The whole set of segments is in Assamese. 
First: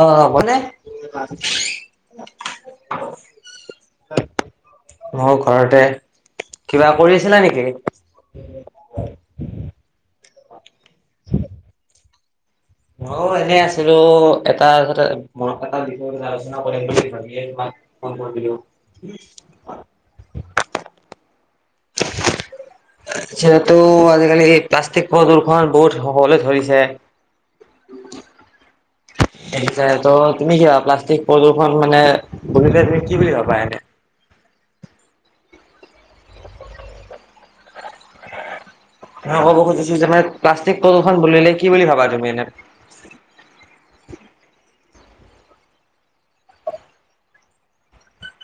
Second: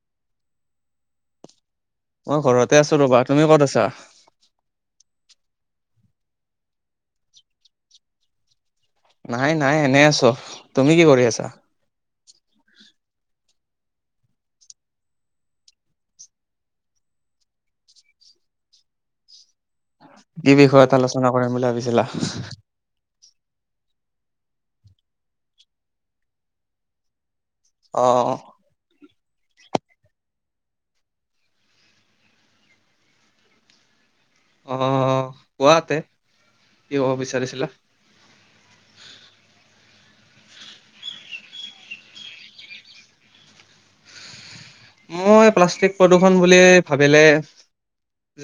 অ, মানে? মই ঘৰতে আছো ৰবা তুমি ক'ত আছা? মোৰ ঘৰতে, কিবা কৰি আছিলা নেকি? নাই - নাই এনে আছ তুমি কি কৰি আছা? ম এনে আছিলো এটাতে এটা বিষয় আলোচনা কৰিম বুলি ভাবিয়ে তোমাক ফোন কৰিলো। ছিলা যিহেতু আজিকালি এই প্লাষ্টিক প্ৰদূৰ্ষন বহুত হবলে ধৰিছে অ', ত, তুমি কি প্লাষ্টিক প্ৰদূষণ মানে বুলিলে তুমি কি বুলি ভাবা এনে। অহ, কোৱাতে কি ক'ব বিচাৰিছিলা? অ, ক'ব খুজিছো যে মানে প্লাষ্টিক প্ৰদূষণ বুলিলে কি বুলি ভাবা তুমি এনে? মই প্লাষ্টিক প্ৰদূৰ্ষণ বুলি ভাবিলে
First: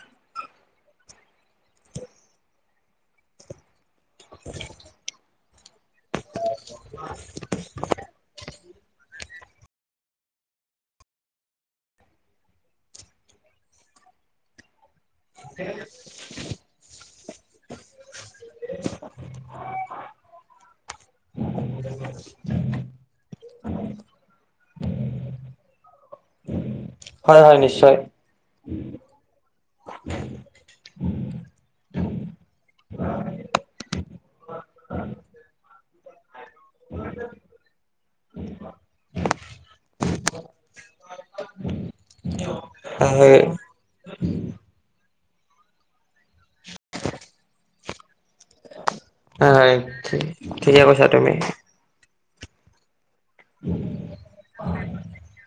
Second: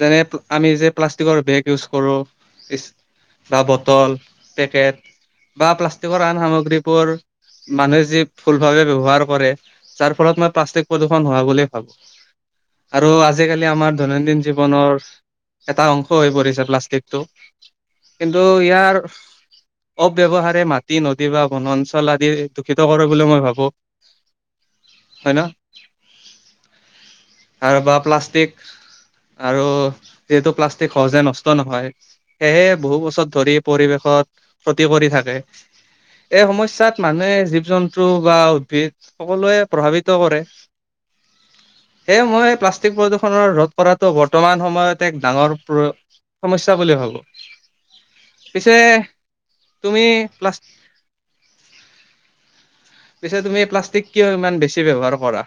যেনে আমি যে প্লাষ্টিকৰ বেগ ইউজ কৰো বা বটল পেকেট বা প্লাষ্টিকৰ আন সামগ্ৰীবোৰ মানু্হয়ে যি ভুল বাবে ব্যৱহাৰ কৰে যাৰ ফলত মই প্লাষ্টিক প্ৰদুৰ ৰ্ষণ হোৱা বুলিুল ভাবো আৰু আজিকালি আমাৰ দৈনন্দিন জীৱনৰ এটা অংশ হৈ পৰিছে প্লাষ্টিকটো। কিন্তু ইয়াৰ অব্যৱহাৰে মাটি নদী বা বনাঞ্চল আদি দূষিত কৰে বুলি মই ভাবো। হয় ন হয় হয় আৰু বা নিশ্চয় প্লাষ্টষ্টিক আৰু যিহেতু প্লাষ্টিক সহজে নষ্ট নহয় সেয়েহে বহু বছৰ ধৰি পৰিৱেশত ক্ষতি কৰি থাকে। এই সমস্যাত মানুহে জীৱ জন্তু বা উদ্ভিদ সকলোৱে প্ৰভাৱিত কৰে। এ মই প্লাষ্টিক হয় প্ৰদূষণৰ ৰধ কৰাতটো বৰ্তমান সময়ত ডাঙৰ সমস্যা বুলি ভাবো পিছে হ তুমি প্লাছ ঠিকে কৈছা তুমি পিছে তুমি প্লাষ্টিক কিয় ইমান বেছি ব্য্ৱহাৰ কৰা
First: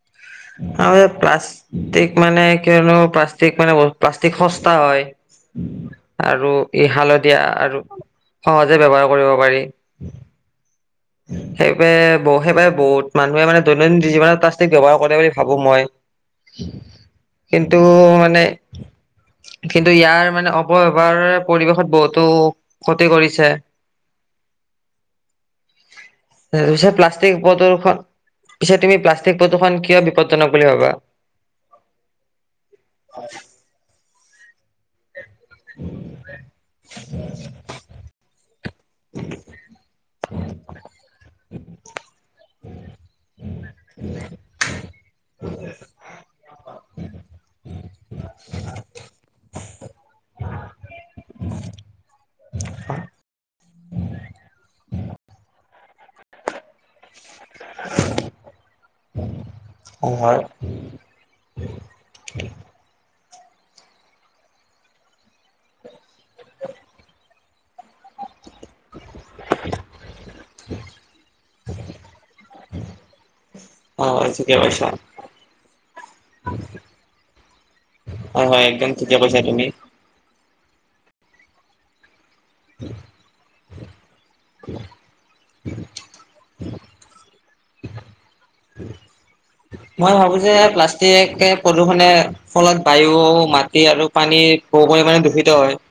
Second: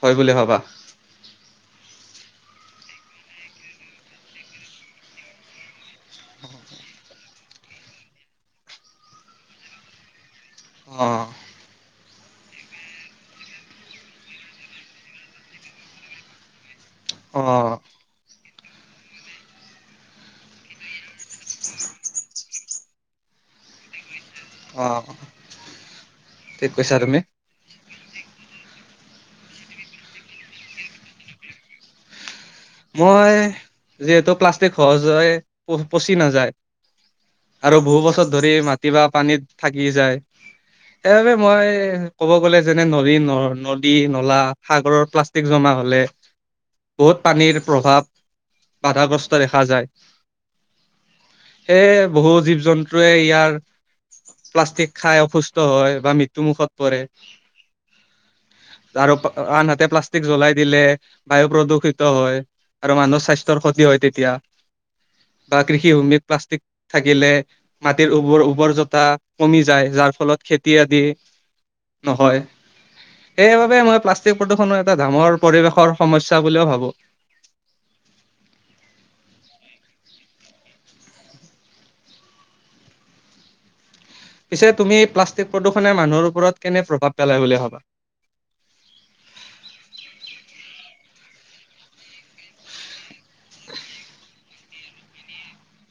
হয় বুলি ভাবা? আৰু প্লাষ্ট্তিক মানে কনো মান প্লাষ্টিক সস্তা হয় আৰুালত দিয়া আৰু সহজে ব্য্ৱহাৰ কৰিব পাৰি অ'। সেইব বহ সেইব বহুত মানুহে মানে দৈনন্দিন জীৱনত প্লাষ্টিক ব্য্ৱহাৰ কৰে বুলি ভাবো মই কিন্তু মানে উ কিন্তু ইয়াৰ মানে অপবহাৰ পৰিৱেশত বহুতো ক্ষতি কৰিছে আহ তাৰ পি প্লাষ্টিক প্ৰদৰ্শন পিছে তুমি প্লাষ্ট থিক প্ৰদূষণ কিয় বিপদজনক বুলি ভাবা মই যিহেতু প্লাষ্টিক সহজ হয় পচি নাযায় আৰু বহু বছৰ ধৰি মা কিবা পানীত থাকি যায় সেইবাবে মই ক'ব গ'লে যেনে নদী ন নদী নলা সাগৰৰ প্লাষ্টিক জমা হলে বহুত পানীৰ প্ৰভাৱ বাধাগ্ৰস্ত দেখা যায় সেে বহু জীৱ জন্তুৱে ইয়াৰ প্লাষ্টিক খাই অসুস্থ হয় বা মৃত্যু মুুখত পৰে আৰু আনহাতে হয় প্লাষ্টিক হয় জ্বলাই দিলে বায়ু প্ৰদূষিত হয় আৰু মানুহৰ স্বাস্থ্যৰ ক্ষতি হয় তেতিয়া বা কৃষি ভূমিত প্লাষ্টিক থাকিলে মাটিৰ উৰ উ্বৰ জতা কমি যায় যাৰ ফলত খেতি আদি নহয় সেইবাবে মই অ প্লাষ্টিক ঠিকে প্ৰদূষণৰ কৈছা এটা ডাামৰ পৰিৱেশৰ সমস্যা বুলিও ভাবো হয় হয় একদম তেতিয়া পৈছা তুমি উম পিছে তুমি প্লাষ্টিক প্ৰদূষণে মানুহৰ ওপৰত কেনে প্ৰভাৱ পেলায় বুলি ভবা মই ভাবো যে প্লাষ্টিক প্ৰদূষণে ফলত বায়ু মাটি আৰু পানীৰ বু পৰি মানে দূষিত হয়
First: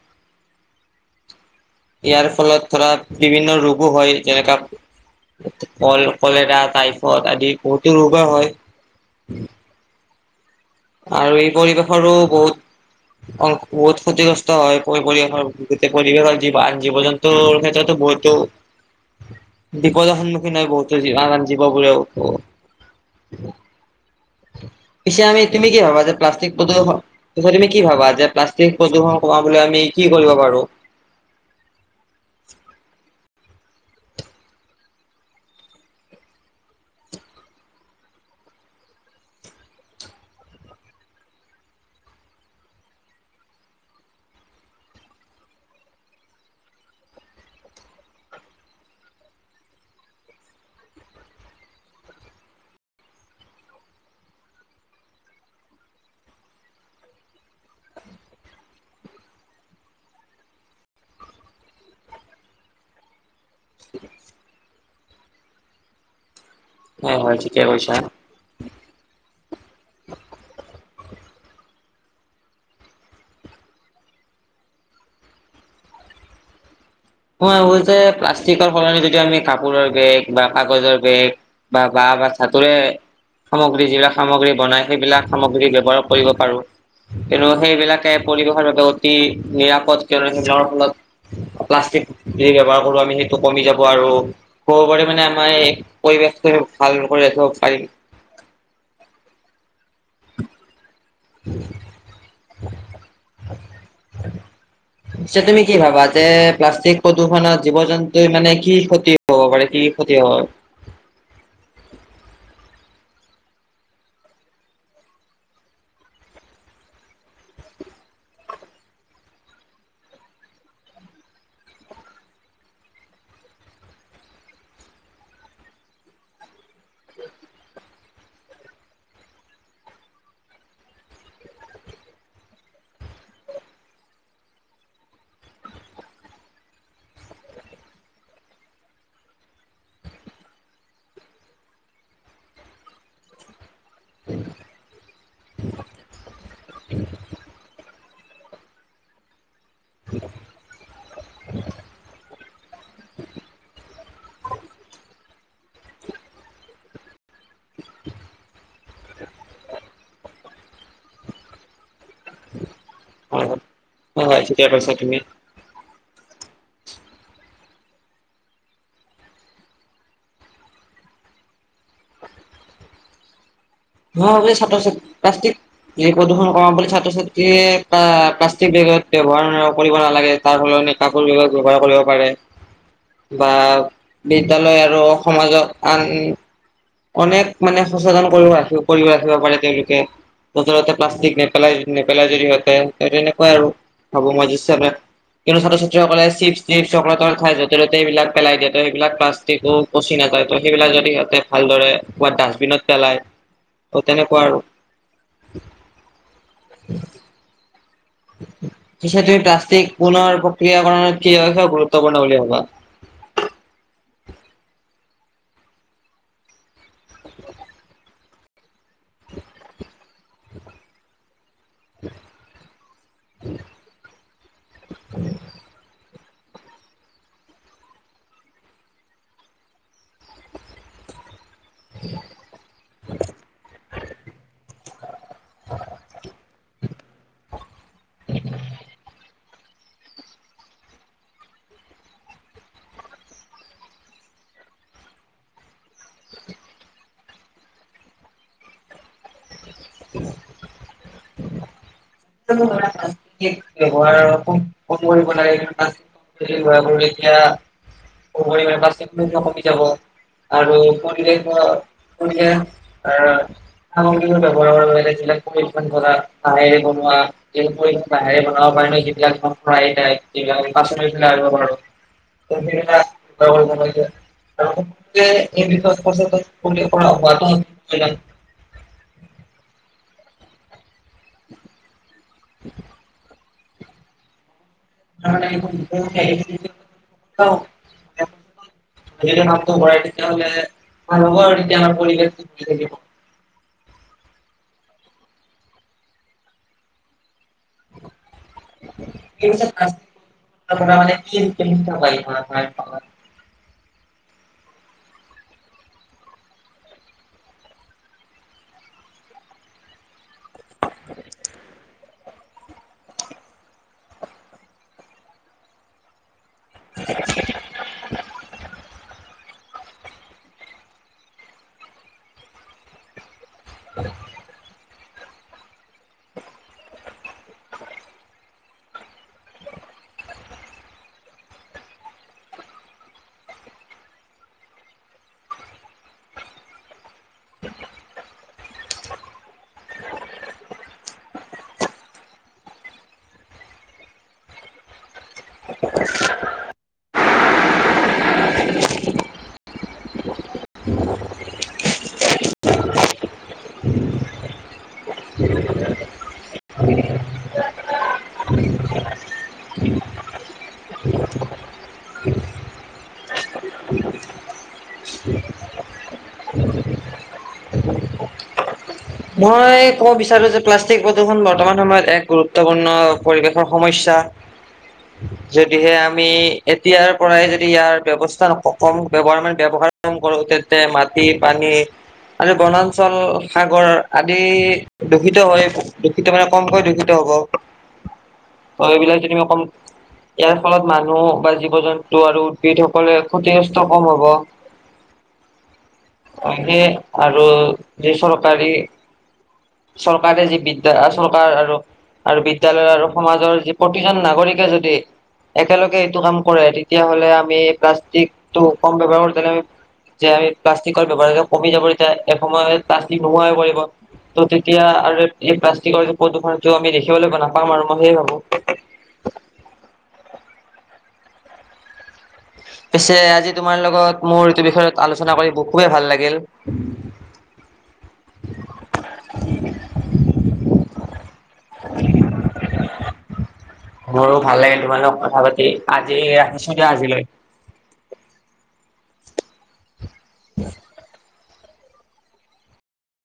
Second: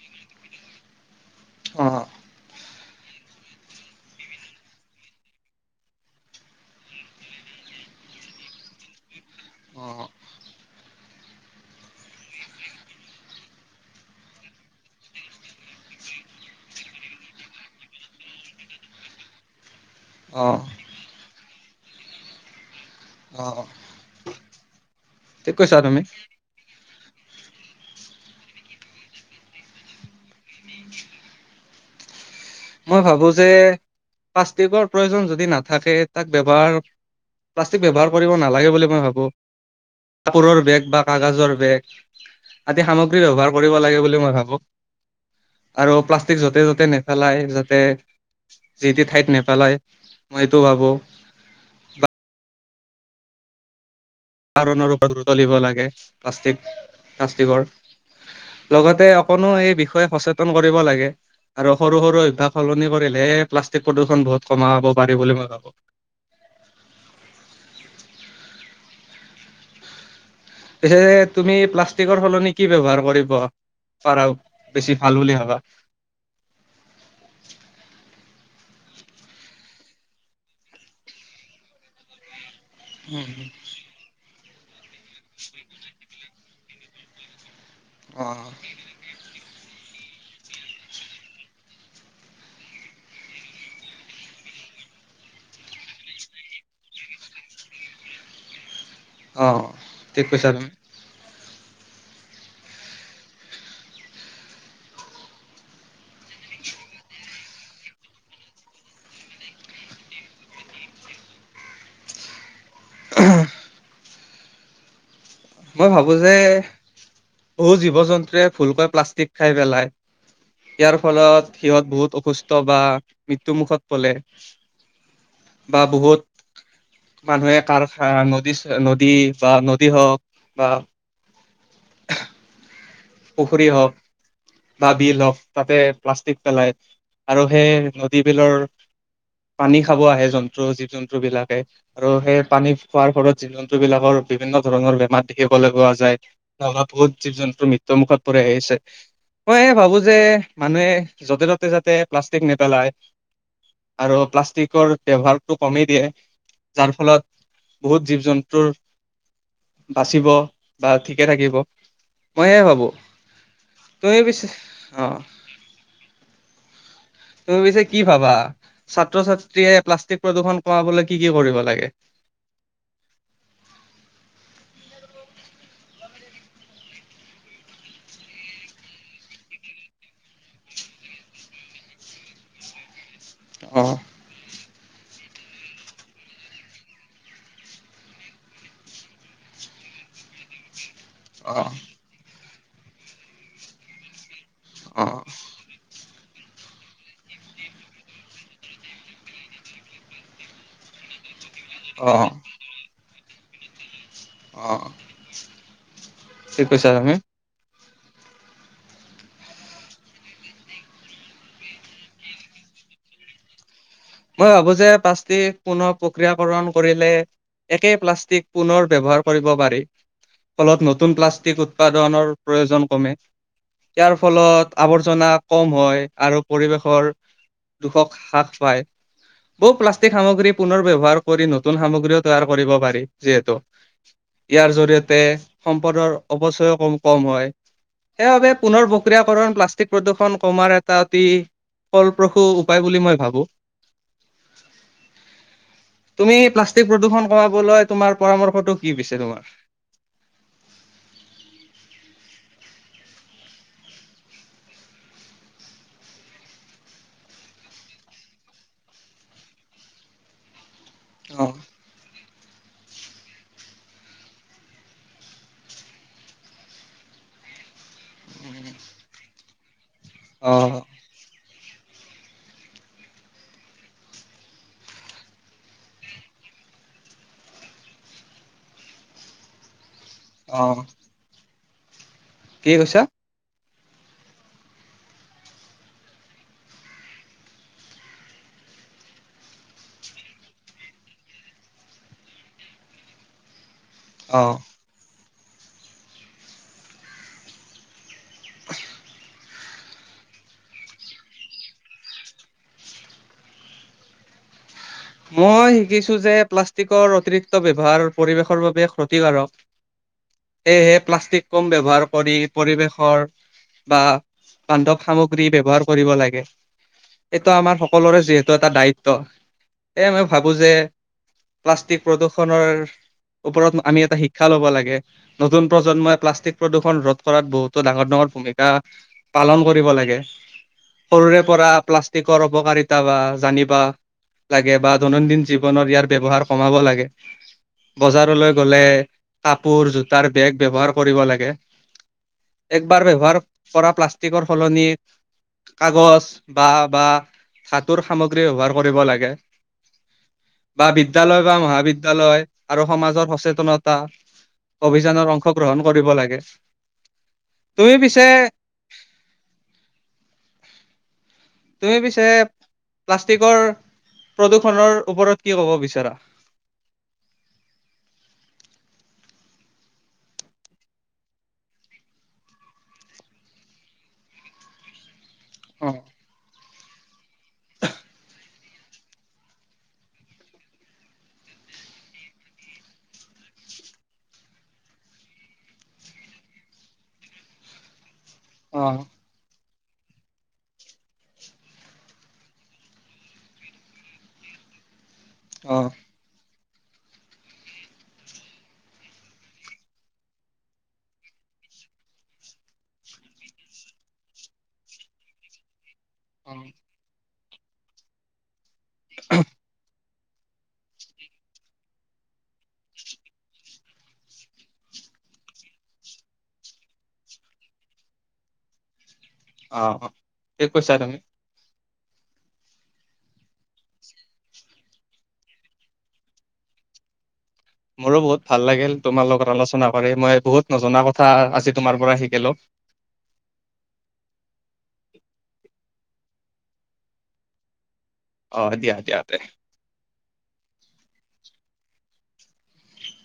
অ ইয়াৰ ফলত ধৰা বিভিন্ন ৰোগো হয় যেনেকা কল কলেৰা টাইফড আদি বহুতো ৰোগৰ হয় অ আৰু এই পৰিৱেশৰো বহুত অ বহুত ক্ষতিগ্ৰস্ত হয় পৰি পৰিৱেশৰ গোটেই পৰিৱেশৰন জীৱ জন্তুৰ ক্ষেত্ৰতো মইতো [unintelligible] বিপদৰ অ সন্মুখীন হয় বহত যিব বুলি আহ ই তুমি কি ভাবা যে প্লাষ্টিক প্ৰদূৰ্ষণয় তুমি কি ভাবা যে প্লাষ্টিক প্ৰদূষণ কমাবলৈ আমি কি কৰিব পাৰো ৰ মই ভাবো যে প্লাষ্টিকৰ প্ৰয়োজন যদি নাথাকে তাক ব্য্ৱহাৰ প্লাষ্টিক ব্যৱহাৰ কৰিব নালাগে বুলি মই ভাবোঁ কাপোৰৰ বেগ বা কাগাজৰ বেগ আদি সামগ্ৰী ব্যৱহাৰ কৰিব লাগে বুলি মই ভাবো আৰু প্লাষ্টিক য'তে য'তে নেপেলাই। যাতে যি তি ঠাইত নেপেলায় মই এইটো ভাবো বা। কাৰণৰ ওপৰত গুৰুত্ব দিব লাগে প্লাষ্টিক প্লাষ্টিকৰ। লগতে অকনো এই বিষয়ে সচেতন কৰিব লাগে। আৰু সৰু সৰু অভ্যাস সলনি কৰিলেহে। প্লাষ্টিক প্ৰদূষণ বহুত কমা হব পাৰি বুলি মই ভাবো। হয় হয় ঠিকেই কৈছা। [unintelligible] পিছে তুমি প্লাষ্টিকৰ সলনি কি ব্যৱহাৰ কৰিব। পাৰা বেছি ভাল বুলি ভাবা।। মই ভাবো যে প্লাষ্টিকৰ সলনি যদি আমি কাপোৰৰ বেগ বা কাগজৰ বেগ। বা বাহ। [unintelligible] হাতোৰে সামগ্ৰী যিবিলাক সামগ্ৰী বনাই সেইবিলাক সামগ্ৰী ব্যৱহাৰ কৰিব পাৰোঁ। কিন্তু সেইবিলাকে অ পৰিৱেশৰ বাবে অতি। নিৰাপদ [unintelligible] ফলত প্লাষ্টিক। যি ব্যৱহাৰ কৰোঁ আমি সেইটো কমি যাব আৰু কব পাৰি মানে আমাৰ এই পৰিৱেশটো ভাল। [unintelligible] অহ, ঠিক কৈছা তুমি। [unintelligible] [inaudible] পিছে তুমি কি ভাবা যে প্লাষ্টিক প্ৰদূষণত জীৱ জন্তু মানে কি ক্ষতি। হব পাৰে, কি কি ক্ষতি হয়। [unintelligible] মই ভাবোঁ যে বহু জীৱ জন্তুৱে ভুলকৈ প্লাষ্টিক খাই পেলায়।। ইয়াৰ ফলত সিহঁত বহুত অসুস্থ বা মৃত্যুমুখত পলে। বা বহুত। মানুহে কাৰখানা নদী নদী বা নদী হওঁক। বা পুখুৰী হওঁক। বা বিল হওঁক তাতে প্লাষ্টিক পেলাই আৰু সেই নদী বিলৰ। পানী খাব আহে জন্তু, জীৱ-জন্তু বিলাকে আৰু সেই পানী খোৱাৰ ফলত জীৱ-জন্তু। বিলাকৰ বিভিন্ন ধৰণৰ বেমাৰ দেখিবলৈ পোৱা যায়, বহুত জীৱ-জন্তু। মৃত্যু মুখত পৰি আহিছে।। মই ভাবো যে মানুহে য'তে ত'তে যাতে প্লাষ্টিক নেপেলায়।। আৰু প্লাষ্টিকৰ ব্যৱহাৰ। টো কমি দিয়ে, যাৰ ফলত বহুত জীৱ জন্তুৰ। বাচিব বা ঠিকে থাকিব।। মই সেয়ে ভাবো, হয় তুমি হয় পিছে ঠিকে কৈছা অ। তুমি। তুমি পিছে কি ভাবা? ছাত্ৰ-ছাত্ৰীয়ে প্লাষ্টিক প্ৰদূৰ্ষন কমাবলৈ কি কি কৰিব লাগে? [inaudible] মই ভাবো এই ছাত্ৰ-ছাত্ৰীয়ে পাষ্টিক। এই প্ৰদূষণ কমাম বুলি ছাত্ৰ-ছাত্ৰীয়ে প্লাষ্টিক বেগত ব্যৱহাৰ কৰিব নালাগে, তাৰ ফলত। কাপোৰ বেগ ব্যৱহাৰ কৰিব পাৰে। [inaudible] বা অ বিদ্যালয় আৰু সমাজত আন। অনেক মানে সচেতন কৰি ৰাখিব কৰি ৰাখিব পাৰে তেওঁলোকে, যতে ততে। প্লাষ্টিক অ নেপেলাই নেপেলাই যদি সিহঁতে তেনেকুৱাই আৰু ভাবো মই অ কিন্তু ছাত্ৰ-ছাত্ৰী। কলে চিপ-টিপ, চকলেট-টকলেত খাই য'তে ততে এইবিলাক পেলাই দিয়ে, ত' সেইবিলাক প্লষ্টিকো পচি নাযাই ত' সেইবিলাক। যদি ইহঁতে। ভালদৰে অ ক'বাত ডাষ্টবিনত পেলায় ত' তেনেকুৱা অ আৰু। ঠিক কৈছা। [unintelligible] [inaudible] সেইেতে প্লাষ্টিক পুনৰ প্ৰক্ৰিয়াকৰণৰ কিে গুৰুত্বপূৰ্ণ বুলি ভাবা মই ভাবো যে পাষ্টিক পুনৰ প্ৰক্ৰিয়াকৰণ কৰিলে একেই প্লাষ্টিক পুনৰ ব্যৱহাৰ কৰিব পাৰি ফলত নতুন প্লাষ্টিক উৎপাদনৰ প্ৰয়োজন কমে ইয়াৰ ফলত আৱৰ্জনা কম হয় আৰু পৰিৱেশৰ দুোখক হ্ৰাস পায় বহু প্লাষ্টিক সামগ্ৰী পুননৰ ব্যৱহাৰ কৰি ন নতুন সামগ্ৰীও তৈয়াৰ কৰিব পাৰি যিহেতু ইয়াৰ জৰি়য়তে সম্পদৰ অৱচয় কম হয় সেইবাবে পুনৰ প্ৰক্ৰিয়াকৰণ পা প্লাষ্টিক প্ৰদূষণ কমাৰ এটা অতি ফলপ্ৰসূ উপায় বুলি মই ভাবোঁ [inaudible] তুমি প্লাষ্টিক প্ৰদূষণ কমাবলৈ তোমাৰ পৰামৰ্শটো কি পছে তোমাৰ উম ৱহাৰ কম কৰিব লাগে কৰো তেতিয়া কমি যাব আৰু অ', কৰি ক়িয় সামগ্ৰী ব্যৱহাৰ যিলাক হহ বাহেৰে বনাব পাৰি অ', ন ধ পাচেলাইিব পাৰো তম জৱ গমাই এই [unintelligible] [inaudible] অ কি কৈছা যদি আ নলে মভৱ [inaudible] অ [unintelligible] [inaudible] এই মানে [unintelligible] মই শিকিছোঁ যে প্লাষ্টিকৰ অতিৰিক্ত ব্যৱহাৰ পৰিৱেশৰ বাবে ক্ষতিকাৰক সেয়েহে প্লাষ্টিক কম ব্যৱহাৰ কৰি পৰিৱেশৰ বা বান্ধৱ সামগ্ৰী ব্যৱহাৰ কৰিব লাগে এইটো আমাৰ সকলোৰে যিহেতু এটা দায়িত্ব এয় মই ভাবো যে প্লাষ্টিক প্ৰদূৰষণৰ ওপৰত আমি এটা শিক্ষা ল'ব লাগে নতুন প্ৰজন্মই প্লাষ্টিক প্ৰদূষণ ৰোধ কৰাত বহুতো ডাঙৰ ডাঙৰ ভূমিকা পালন কৰিব লাগে সৰুৰে পৰা প্লাষ্টিকৰ অপকাৰিতা বা জানিবা লাগে বা দৈনন্দিন জীৱনৰত ইয়াৰ ব্য্ৱহাৰ কমাব লাগে বজাৰলৈ গলে কাপোৰ জোতাৰ বেগ ব্যৱহাৰ কৰিব লাগে একবাৰ ব্যৱহাৰ কৰা প্লাষ্টিকৰ সলনি কাগজ বা বা ধাতুৰ সামগ্ৰী ব্যৱহাৰ কৰিব লাগে বা বিদ্যয়ালয় বা মহাবিদ্যালয় আৰু সমাজৰ সচেতনতা অভিযানত অংশগ্ৰহণ কৰিব লাগে তুমি পিছে তুমি পি চয় প্লাষ্টিকৰ প্ৰদূ্ষণৰ ওপৰত কি ক'ব বিচাৰা মই ক'ব বিচাৰো যে প্লাষ্টিক প্ৰদূষণ বৰ্তমান সময়ত এক গুৰুত্বপূৰ্ণ পৰিৱেশৰ সমস্্যা [unintelligible] যদিহে অ', আমি এতিয়াৰ পৰাই যদি ইয়াৰ ব্যৱস্থাৰ [unintelligible] ব্যবহাৰ কৰো তেন্তে মাটি পানী [unintelligible] আৰু বনাঞ্চল সাগৰ আদি দূষিত হৈ, দূষিত মানে কমকৈ দূষিত হ'ব। ত অ', এইবিলাক যেনিবা কম ইয়াৰ ফলত মানুহ বা জীৱ জন্তু আৰু উদ্ভিদসকলে ক্ষতিগ্ৰস্ত কম হব। অ'। এনে আৰু বেচৰকাৰী [inaudible] চৰকাৰে যি বিদ্যা, চৰকাৰ আৰু আৰু বিদ্যলয় আৰু সমাজৰ যি প্ৰতিজন নাগৰিকে যদি একেলগে [unintelligible] কাম কৰে তেতিয়াহ'লে আমি প্লাষ্টিকটো কম ব্যৱহাৰ কৰি পেলাই যে আমি প্লাষ্টিকৰ ব্যৱহাৰটো কমি যাব যে, এসময়ত প্লাষ্টিক নোহোৱা হৈ পৰিব। ত' তেতিয়া আৰু এই প্লাষ্টিকৰ প্ৰদূৰণটো আমি দেখিবলৈ নাপাম আৰু মই সেই ভাবো। অ', অ', ঠিকে কৈছা তুমি। পিছে আজি তোমাৰ লগত মোৰ এইটো বিষয়ত আলোচনা কৰি [unintelligible] ভাল লাগিল। [inaudible] মোৰো বহুত ভাল লাগিল তোমাৰ লগত আলোচনা কৰি, মই বহুত নজনা কথা আজি তোমাৰ পৰা শিকিলোঁ। মোৰো ভালে তোমাৰ লগত কথা পাতি আজি ৰাখিছো দিয়া আজিলৈ অ দিয়া দিয়াতে [inaudible]